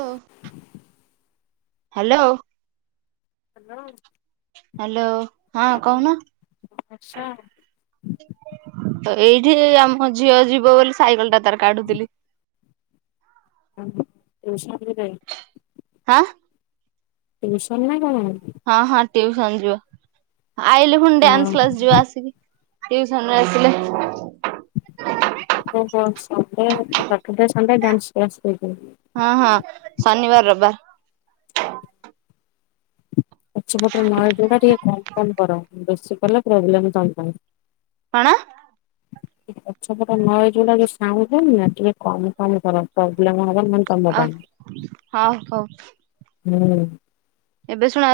ହ hello. Hello. Hello ହଁ କହୁନ। ବର୍ଷା ତ ଏଇଠି ଆମ ଝିଅ ଯିବ ବୋଲି ସାଇକେଲ ଟା ତାର କାଢୁଥିଲି। ଉହୁଁ [inaudible] ଯଷରେ ହାଁ ଟିଉସନ ନା କଣ? ହଁ ହଁ ଟ୍ୟୁସନ ଯିବ ଆଲେ ଫୁଣି ଡ୍ୟାନ୍ସ କ୍ଲାସ ଯିବ ଆସିକି। ଟ୍ୟୁସନ ରୁ ଆସିଲେ। ଓହୋ ସନ୍ଧ୍ୟା ଡେଲି ସନ୍ଧ୍ୟା ଡ୍ୟାନ୍ସ କ୍ଲାସ କରୁଛନ୍ତି। ହଁ ହଁ ଶନିବାର ରବିବାର। ପଛପଟରେ ନଈ ଜଉଟା କମ କମ କର ବେଶୀ କଲେ ପ୍ରୋବ୍ଲେମ ଜାଣିବ। କଣ? ପଛପଟ ନଈ ଜଉଟା ଜଉ ସାଉଣ୍ଡ ହଉନିନା ଟିକେ କମ କମ କର ପ୍ରୋବ୍ଲେମ ହ ଅ ହଉ ହଉ। ହୁଁ। ଏବେ ଶୁଣା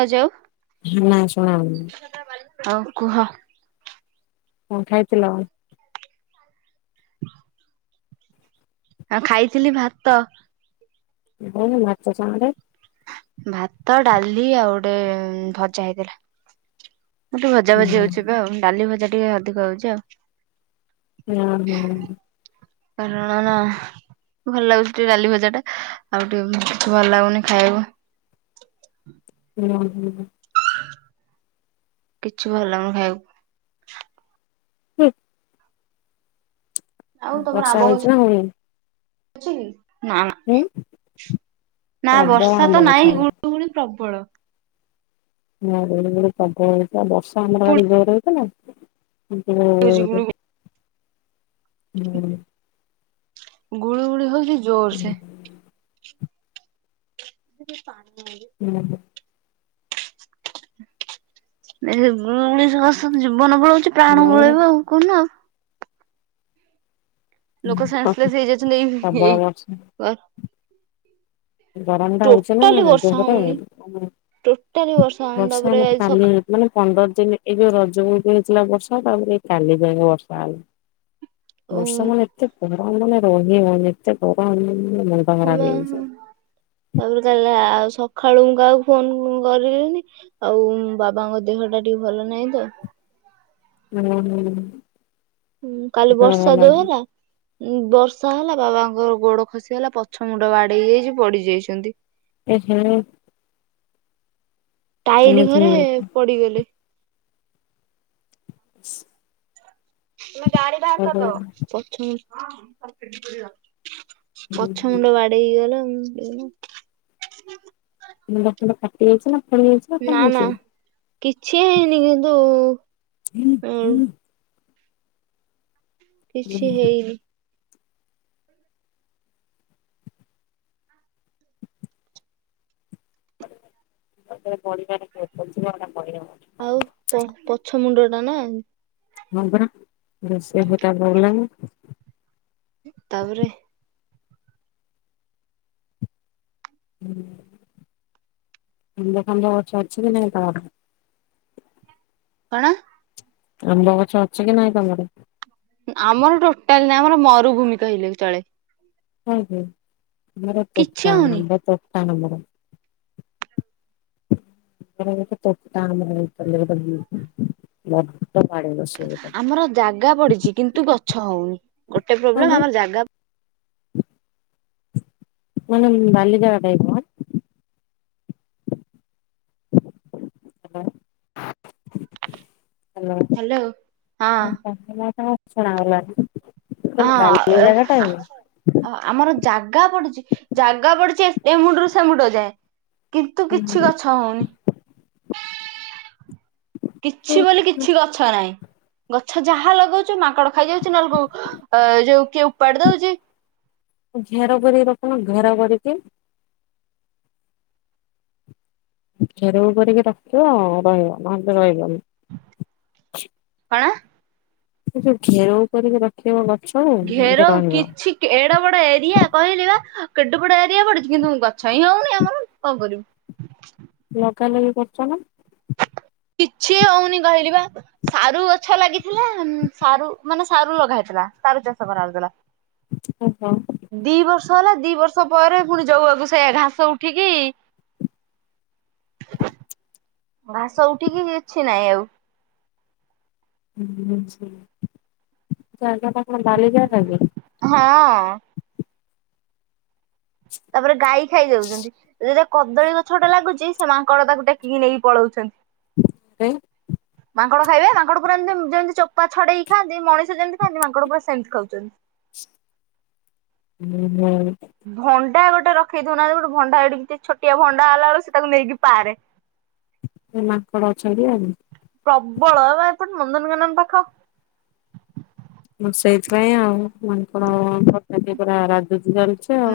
ହୁଁ ନା ଶୁଣ ଜାଉଚି ଆଉ ହଉ କୁହ। କଣ ଖାଇଥିଲ ଆଉ। ଆଉ ଖାଇଥିଲି ଭାତ। ହୁଁ ଭାତ ସାଙ୍ଗରେ? ଭାତ ଡାଲି ଆଉ ଗୋଟେ ଭଜା ହେଇଥିଲା। କିନ୍ତୁ ଭଜା ଭଜି ହୁଁ ହଉଛି ଏବେ ଆଉ ଡାଲି ଭଜା ଟିକେ ଅଧିକ ହଉଚି ଆଉ। [unintelligible] ଭଲ ଲାଗୁଚି ଟିକେ ଡାଲି ଭଜାଟା ଆଉ ଟିକେ ଭଲ ଲାଗୁନି ଖାଇବ ହୁଁ ହୁଁ। କିଛି ଭଲ ଲାଗୁନି ଖାଇବାକୁ। ହୁଁ। ଆଉ ତମର ଆମ୍ବ ବର୍ଷା ଗଛ ହେଇଛି ନା ନୁହେଁ। ନା ନା ପ୍ରବଳ ବର୍ଷା ଆମ୍ବ ତ ଗଛ ନାଇଁ ଆମର। ଗୁଳୁଗୁଳି ପ୍ରବଳ। [unintelligible] ପ୍ରବଳ ବର୍ଷା, ବର୍ଷା ଆମର ଗୁଳି ଆଡେ ଜୋର ହେଇଥିଲା ନା? ହଉଛି ଗୁଳୁ [unintelligible] ହୁଁ। ଗୁଳୁଗୁଳି ହଉଛି ଜୋର ହୁଁ ସେ ସିଏ ଯେ ପାଣି। ହୁଁ। ନାଇଁ ସେ ମୁଁ ଉଣେଇଶ ବର୍ଷରୁ ଯିବୁ। ଜୀବନ ପଳଉଛି ପ୍ରାଣ ପଳେଇବ ଆଉ କୋଉ ଦିନ ଆଉ। ଲୋକ ସେନ୍ସଲେସ୍ ହେଇଯାଇଛନ୍ତି ଏଇ ପ୍ରବଳ ଏଇ ବର୍ଷା [unintelligible] ଗରମ ଟା ହଉଛି ନା ଟୋଟାଲି ବର୍ଷା ଜୋରେ ହଉନି। ଟୋଟାଲି [unintelligible] ହଉନି ବର୍ଷା ତାପରେ ଆମେ ଆଜି କାଲି ମାନେ ପନ୍ଦର ଦିନ ଏଇ ଯୋଉ ରଜକୁ ହେଇଥିଲା ବର୍ଷା ତାପରେ ଏଇ କାଲି ଜାକେ ବର୍ଷା ହେଲା, ବର୍ଷା ସକାଳୁ ମାନେ ଏତେ ଗରମ୍ ଦିନେ ରହି ହଉନି ଏତେ ଗରମ [unintelligible] ମୁଣ୍ଡ ଖରାପ ହେଇଯାଉଚି। ତାପରେ କା ଆଉ ସକାଳୁ ମୁଁ କାହାକୁ ଫୋନ କରିଲିନି, ଆଉ ବାବାଙ୍କ ଦେହ ଟା ଟିକେ ଭଲ ନାହିଁ ତ। ହୁଁ- ହୁଁ। ହୁଁ କାଲି ବର୍ଷା ଯୋଉ ହେଲା ଉଁ ବର୍ଷା ହେଲା ଓ ହୋ। ଟାଇଲି ଘରେ ପଡିଗଲେ। ଅ [unintelligible] ପଛ ମୁଣ୍ଡ ବାଡେଇ ହେଇଗଲା ଆଉ, ଏଇଆ ଆଉ। ମୁଣ୍ଡ ଫୁଣ୍ଡ ଫାଟି ଯାଇଛି ନା? ଫଳି ଯାଇଛି କଣ ନା ନା ହେଇଛି? କିଛି ହେଇନି, କିନ୍ତୁ ଉ ହଁ କିଛି ହେଇନି। [unintelligible] ଆଉ ପ ପଛ ମୁଣ୍ଡ ଟା ନା? ହଁ ପରା ରୋଷେଇ ଘରଟା ପଇଲାନି। ତାପରେ ହୁଁ ଆମ୍ବ ଫାମ୍ୱ ଗଛ ଅଛି କି ନାଇଁ ତମର? କଣ? ଆମ୍ବ ଗଛ ଅଛି କି ନାଇଁ ତମର? ମରୁ ଭୂମି କହିଲେ ଚଳେ। ହୁଁ -ହୁଁ ଆମର କିଛି ତୋଟା ହଉନି। ଆମ୍ବ ତୋଟା ଆମର। ଆମର ଗୋଟେ ତୋଟା ଆମ୍ବ [unintelligible] ଆମର ଯାଗା ପଡ଼ିଛି କିନ୍ତୁ ଗଛ ହଉନି, ଗୋଟେ କଣ ପ୍ରୋବ୍ଲେମ ପାଇଁ ଆମର ଯାଗା ମାନେ ବାଲି ଜାଗା ଟାଇପର ହ୍ୟାଲୋ ହ୍ୟାଲୋ ହ୍ୟାଲୋ [unintelligible] ଶୁଣାଗଲାନି? ହଁ ଆମର ଜାଗା ପଡିଚି ଜାଗା ପଡିଚି ଏମୁଣ୍ଡରୁୁ ସେମୁଣ୍ଡ ଯାଏ। କିନ୍ତୁ କିଛି ଗଛ ହଉନି। କିଛି ବୋଲି କିଛି ଗଛ ନାହିଁ, ଗଛ ଯାହା ଲଗଉଛୁ ମା ମାଙ୍କଡ଼ ଖାଇଯାଉଛି ନହେଲେ କୋଉ ଆ ଯୋଉ କିଏ ଉପାଡ଼ି ଦଉଚି। ଆପଣ ଘେରା କରିକି। ଘେରଉ କରିକି ରଖିବ ରହିବ ନହେଲେ ତ ରହିବନି। କଣ? ସେ ଯୋଉ ଘେରଉ କରିକି ରଖିବ ଗ ଘେରଉ କିଛି ଏଡ ବଡ ଏରିଆ କହିଲି ବା କେଡ଼ ବଡ଼ ଏରିଆ ପଡିଛି କିନ୍ତୁ ଗଛ ହିଁ ହଉ କରିବୁ। ଲଗାଲଗି କରୁଛ ନା? କିଛି ହଉନି କହିଲି ବା ସାରୁଗଛ ଲାଗିଥିଲା ସାରୁ ମାନେ ସାରୁ ଲଗା ହେଇଥିଲା। ସାରୁ ଚାଷ କରାହଉଥିଲା ଓହୋ। ଦିବର୍ଷ ହେଲା ଦିବର୍ଷ ପରେ ପୁଣି ଯଉ ଆକୁ ସେୟା ପୁଣି ଘାସ ଉଠିକି। [inaudible] ଘାସ ଉଠିକି କିଛିନାହିଁ ଆଉ। ଉଁ ସେଇ ଯାଗା ଟା କଣ ବାଲିି ଯାଗା କି? ହଁ। ତାପରେ ଗାଈ ଖାଇଯାଉଛନ୍ତି ରେ ରେ କଦଳୀ ଗଛଟା ଲାଗୁଛି ସେ ମାଙ୍କଡ ତାକୁ ଟେକିକି ନେଇକି ପଳଉଛନ୍ତି। ଆରେ। ମାଙ୍କଡ ଖାଇବେ ମାଙ୍କଡ଼ ପୁରା ଏମିତି ଯେମିତି ଚୋପା ଛଡେଇକି ଖାଆନ୍ତି ମଣିଷ ଯେମିତି ଖାଆନ୍ତି ମାଙ୍କଡ ପୁରା ସେମିତି ଖାଉଛନ୍ତି। [inaudible] [unintelligible] ଭ ଭଣ୍ଡା ଗୋଟେ ରଖେଇ ଦଉନାହାନ୍ତି ଗୋଟେ ଭଣ୍ଡା ଏଡିକି ଟେ ଛୋଟିଆ ଭଣ୍ଡା ହେଲା ବେଳକୁ ସେ ତାକୁ ନେଇିକି ପାରେ। ଏ ମାଙ୍କଡ ଅଛନ୍ତି ଆଉ। ପ୍ରବଳ ପା ଏପଟେ ନନ୍ଦନକାନନ ପାଖ। ମୁଁ ସେଇଥିପାଇଁ ଆଉ ମାଙ୍କଡ଼ ପକେଇକି ପୁରା ରାଜୁ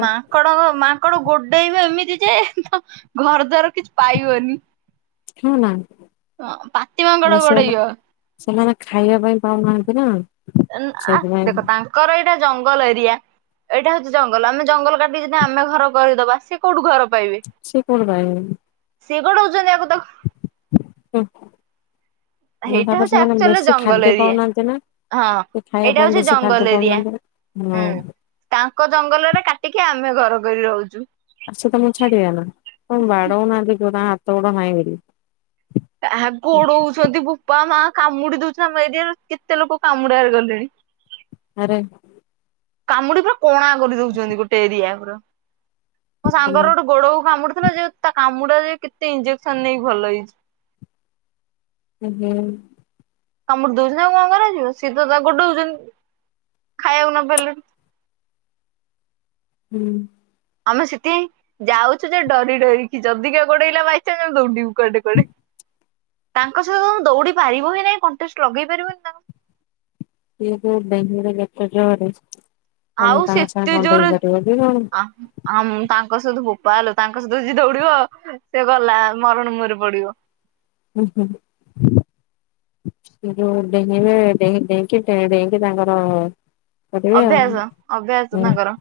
ମାଙ୍କଡ କ ମାଙ୍କଡ ଗୋଡେଇବେ ଏମି ତି ଯେ ତ ଘରଦ୍ୱାର କିଛି ପାଇବନି। ହୁଁ ନା। ହଁ ମାନେ ପାତିମାଙ୍କଡ଼ ସେମାନେ ଗୋଡ଼େଇବ। ସେମାନେ ଖାଇବା ପାଇଁ ପାଉନାହାନ୍ତି ନା। ଏନ ଆ ସେଇଥିପାଇଁ ଦେଖ ତାଙ୍କର ଏଇଟା ଜଙ୍ଗଲ ଏରିଆ ଏଇଟା ହଉଛି ଜଙ୍ଗଲ ଆମେ ଜଙ୍ଗଲ କାଟି ବି ଯଦି ଆମେ ଘର କରିଦବା ସିଏ କୋଉଠୁ ଘର ସେ କଉଠୁ ପାଇବେ? ସେ ଗୋଡଉଛନ୍ତି ଆ ହୁଁ ହେଇଟା ତାପରେ ହଉଛି ସେମାନେ ଆକଚୁଆଲିରେ ବେଶୀ ଜଙ୍ଗଲ ଖାଦ୍ୟ ଏରିଆ। ପାଉନାହାନ୍ତି ନା। ହଁ ସେ ଖାଇବା ଏଇଟା ପାଇଁ ହଉଛି ବେଶୀ ଖାଦ୍ୟ ଜଙ୍ଗଲ ଏରିଆ ପାଉନାହାନ୍ତି। ହଁ ହୁଁ ତାଙ୍କ ଜଙ୍ଗଲରେ କାଟିକି ଆମ ଆମେ ଘର କରି ରହୁଛୁ। ଆଉ ସେ ତମକୁ ଛାଡିବେ ନା ଆଉ ବାଡ଼ଉ ନାହାନ୍ତି କୁହ ତାଙ୍କ ହାତ ଗୋଡ ନାହିଁ ବୋଲି। ଆହା ଗୋଡଉଛନ୍ତି ବୋପା ମା। କାମୁଡ଼ି ଦଉଛନ୍ତି ଆମ ଏରିଆର କେତେ ଲୋକ କାମୁଡ଼ାରେ ଗଲେଣି। ଆରେ। କାମୁଡି ପୁରା କଣା କରି ଦଉଛନ୍ତି ଗୋଟେ ଏରିଆ ପୁରା। ମୋ ଭଲ ସାଙ୍ଗର ଗୋଟେ ଗୋଡକୁ କାମୁଡିଥିଲା ଯେ ତା କାମୁଡା ଯେ କେତେ ଇଞ୍ଜେକ୍ସନ ନେଇକି ଭଲ ହେଇଛି। ଉଁ ହୁଁ। କାମୁଡି ଦଉଛି ନା ଆଉ କଣ କରାଯିବ ସିଏ ତା ଗୋଡଉଛନ। ଖାଇଆକୁ ନ ପାଇଲେ। ହୁଁ। ଆମେ ସେଥିପାଇଁ ଯାଉଛୁ ଯେ ଡରି ଡରିକି ଯଦିି କିଏ ଗୋଡେଇଲା ବାଇଚାନ୍ସ ଆମେ ଦୌଡିବୁ। କ୍ୱାଡ଼େ କୁଆଡ଼େ। ତାଙ୍କ ସହିତ ଦୌଡି ପାରିବୁ ହିଁ ନାଇଁ କଣ୍ଟେଷ୍ଟ ଲଗେଇ ପାରିବୁନି ତାଙ୍କ। [unintelligible] ତମେ ତାଙ୍କ ସାଙ୍ଗେ ଆଉ କଣ ସେ ଏତେ ଜୋର ଡେଇଁପାରିବ କି କଣ? ଆ ଆମ ତାଙ୍କ ସହିତ ବୋପା ଲୋ ତାଙ୍କ ସହିତ ଯିଏ ଦୌଡିବ ସେ ଗଲା ମରଣ ମୁହରେ ପଡିବ। ହୁ ହୁ। ଯୋଉ ଡେଇଁରେ ଡେଇଁ ଡେଇଁକି ଡେଇଁ ଡ଼େଇଁକି ତାଙ୍କର ପଦିବ ଆ ଅଭ୍ୟାସ ଅଭ୍ୟାସ ହୁଁ। ତାଙ୍କର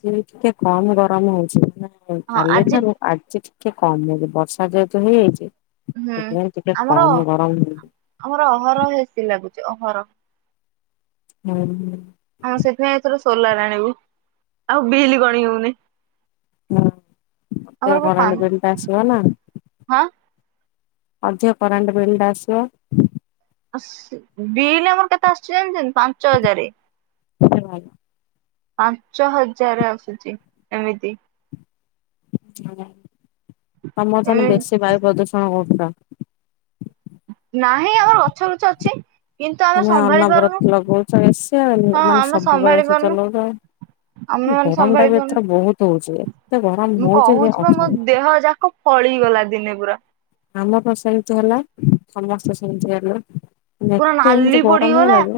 ଟିକେ କମ ଗରମ ହଉଛି ନା? ହଁ କାଲେ ଆଜି ଧ ର ଆଜି ଟିକେ କମ ହେ ବର୍ଷା ଯେହେତୁ ହେଇଯାଇଛି। ହୁଁ ସେଥିପାଇଁ ଟିକେ ଆମର କମ ଗରମ ହଉଛି। ଆମର ଅହର ବେଶୀ ଲାଗୁଛି ଅହର। ହୁଁ। ହଁ ସେଥିପାଇଁ ଏଥର ସୋଲାର ଆଣିବୁ ଆଉ ବିଲ ଗଣି ହଉନି? ହୁଁ ମତେ ଆମର ପା ପା ବରାଣ ଦେମ ଟା ଆସିବ ନା? ହଁ ଅଜି କରେଣ୍ଟ ବିଲ ଟା ଆସିବ। ବିଲ୍ ଆମର କେତେ ଆସିଛି ଜଛନ୍ତି ପାଞ୍ଚ ହଜାର। ହେ ଭାଇ। ପାଞ୍ଚ ହଜାର ଆସୁଛି ଏମିତି। ତମର ତାହଲେ ଏମି ବେଶୀ ବାୟୁ ପ୍ରଦୂଷଣ କରୁଛ। ନାହିଁ ଆମର ଗଛ ଲୁଛ ଅଛି। କିନ୍ତୁ ଆମେ ତମେ ସମ୍ଭାଳି ଅନବରତ ପାରୁନୁ ଲଗଉଛ ଏସି ହଁ ମାନେ ଆମେ ସବୁବେଳେ ସମ୍ଭାଳି ଏସି ପାରୁନୁ। ଚଲଉଛ। ଆମେ ମାନେ ଗରମ ଟା ବି ଏଥର ସମ୍ଭାଳିଛନୁ ବହୁତ ହଉଛି ଏତେ ଗରମ ମୁଁ ହଉଛି ଯେ କହୁଛି ପା ମୋ ଅସମ୍ଭବ। ଦେହ ଯାକ ଫ ଫଳିଗଲା ଦିନେ ପୁରା। ଆମ ତ ସେମତି ହେଲା ସମସ୍ତେ ସେମିତି ହେଲା। ପୁରା ଏତେ ନାଲି ଏମିତି ଗରମ ପଡିଗଲା ଯେ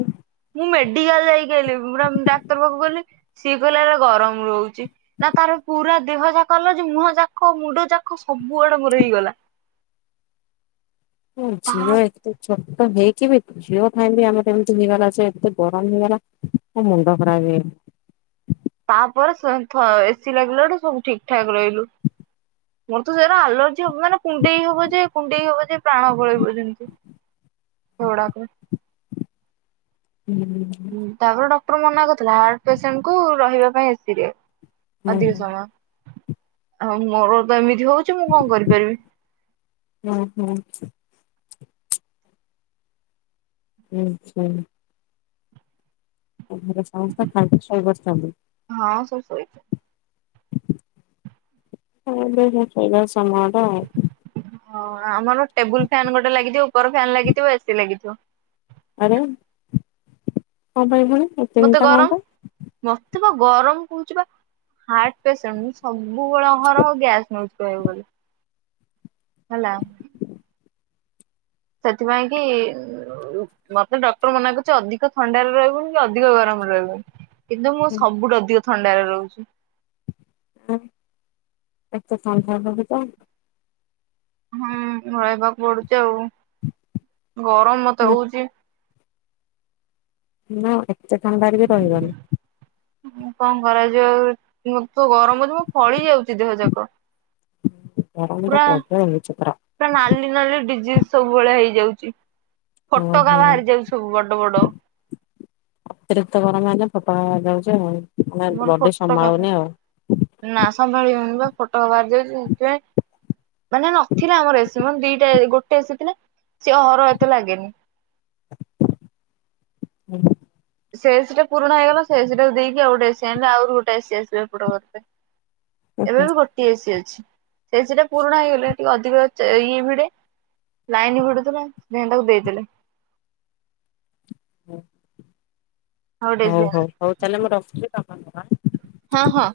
ମୁଁ ମେଡିକାଲ ଯାଇକି ଆଲି ପୁରା ଡାକ୍ତର ପାଖକୁ ଗଲି ସିଏ କହଲେ ଗରମ ରହୁଛି ନା ତାର ପୁରା ଦେହ ଯାକ ମୁହଁ ଯାକ ମୁଣ୍ଡ ଯାକ ସବୁଆଡେ ମୋର ହେଇଗଲା। ତା ଆଝିଓ ଏକ ତଛ ତ ହେଇକି ବି ଝିଅ ଖାଇବି ଆମର ଏମିତି ହେଇଗଲା ଯେ ଏତେ ଗରମ ହେଇଗଲା। ମୁ ମୁଣ୍ଡ ଖରାପ ହେ ତାପରେ ସ ଥ ଏସି ଲାଗିଲା ଠୁ ସବୁ ଠିକ ଠାକ୍ ରହିଲୁ। ମୁର୍ତୁ ସେରା ଆଲ ମାନେ କୁଣ୍ଡେଇ ହବ ଯେ କୁଣ୍ଡେଇ ହବ ଯେ ପ୍ରାଣ ପଳେଇବ ଯେମିତି। [unintelligible] ହୁଁ। ଟର ମନା କରିଥିଲା ହାର୍ଟ ପେସେଣ୍ଟ କୁ ରହିବା ପାଇଁ ଏସିରେ ଅଧିକ ସମୟ। ଆଉ ମୋର ତ ଏମିତି ହଉଛି ମୁଁ କଣ କରିପାରିବି? ହୁଁ ହୁଁ ଆଛା। ଏ ଘରେ ସମସ୍ତେ ଖାଇକି ସୋଇ ପଡିଛନ୍ତି। ହଁ ସବୁ ଶୋଇଛି [unintelligible] ହଁ ଆମର ଟେବୁଲ ଫ୍ୟାନ ଗୋଟେ ଲାଗିଚି ଉପର ଫ୍ୟାନ୍ ଲାଗିଥିବ ଏସି ଲାଗିଥିବ। ଆରେ କଣ ପାଇଁ ପୁଣି ମତେ ତିନିଟା ଗରମ କଣ ପାଇଁ। ମତେ ଗରମ କହୁଛି ବା ହାର୍ଟ ପେସେଣ୍ଟ ସବୁବେଳେ ଅହରହ ଗ୍ୟାସ ନଉଛି। କ ହେଲା। ସେଥିପାଇଁ କି ମତେ ଡକ୍ଟର ମନା କରିଛି ଅଧିକ ଥଣ୍ଡାରେ ରହିବୁନି କି ଅଧିକ ଗରମରେ ରହିବୁନି। କିନ୍ତୁ ମୁଁ ପାଇଁ? ସବୁଠୁ ଅଧିକ ଥଣ୍ଡାରେ ରହୁଛି। ଆ ଏତ ସଥା ଭାାବି ତ। ହୁଁ ରହିବାକୁ ପଡୁଛି ଆଉ ଗରମ ମତେ ହଉଚି। ନା ଏତେ ଥଣ୍ଡାରେ ବି ରହିବନି। କଣ କରାଯିବ ଆ ତୁ ଗରମ ଅଛି ମୁଁ ଫଳି ଯାଉଛି ଦେହ ଯାକ। ହଁ। ପୁରୁରା ପୁରା ନଲି ନଲେ ଡିଜିସ୍। ସବୁବେଳେ ହେଇଯାଉଛି ଓ ଫୋଟକା ହୋ ବାହାରି ଯାଉଛି ସବୁ ବଡ ବଡ। ଅତିରିକ୍ତ ବର ମାନେ ଫୋପା ଯାଉଛି ଆଉ। ମାନେ ମୋର ବଡି ଫୋଟ କା ସମ୍ଭାଳୁନି ଆଉ। ନା ସମ୍ଭାଳିିବନି ବା ଫୋଟୋକା ବାହାରି ଯାଉଛି ସେଥି ପାଇ ମାନେ ନଥିଲା ଆମର ଏସି ମେ ଦିଟା ଗୋଟେ ଏସି ଥିଲା ସିଏ ଅର ଏତେ ଲାଗେନି। ହୁଁ ସେ ଏସି ଟା ପୁରୁଣା ହେଇଗଲା ସେ ଏସିଟାକୁ ଦେଇକି ଆଉ ଗୋଟେ ଏସି ଆଇଲୁ ଆହୁରି ଗୋଟେ ଏସି ଆସିବ ହେପଟ ଘର ପାଇଁ ଏବେ ହୁଁ। ବି ଗୋଟିଏ ଏସିି ଅଛି ସେ ଏସି ଟା ପୁରୁଣା ହେଇଗଲେ ଟିକେ ଅଧିକ ଇଏ ଭିଡେ ଲାଇନ ଭିଡୁଥିଲା ସେ ତାକୁ ଦେଇଦେଲେ। ହଁ ଆଉ ଗୋଟେ ହଉ ଏସି ହଉ ଆଣିଲେ ହଉ ତାହେଲେ ମୁଁ ରଖଛିି କାମ ହଁ ହଁ।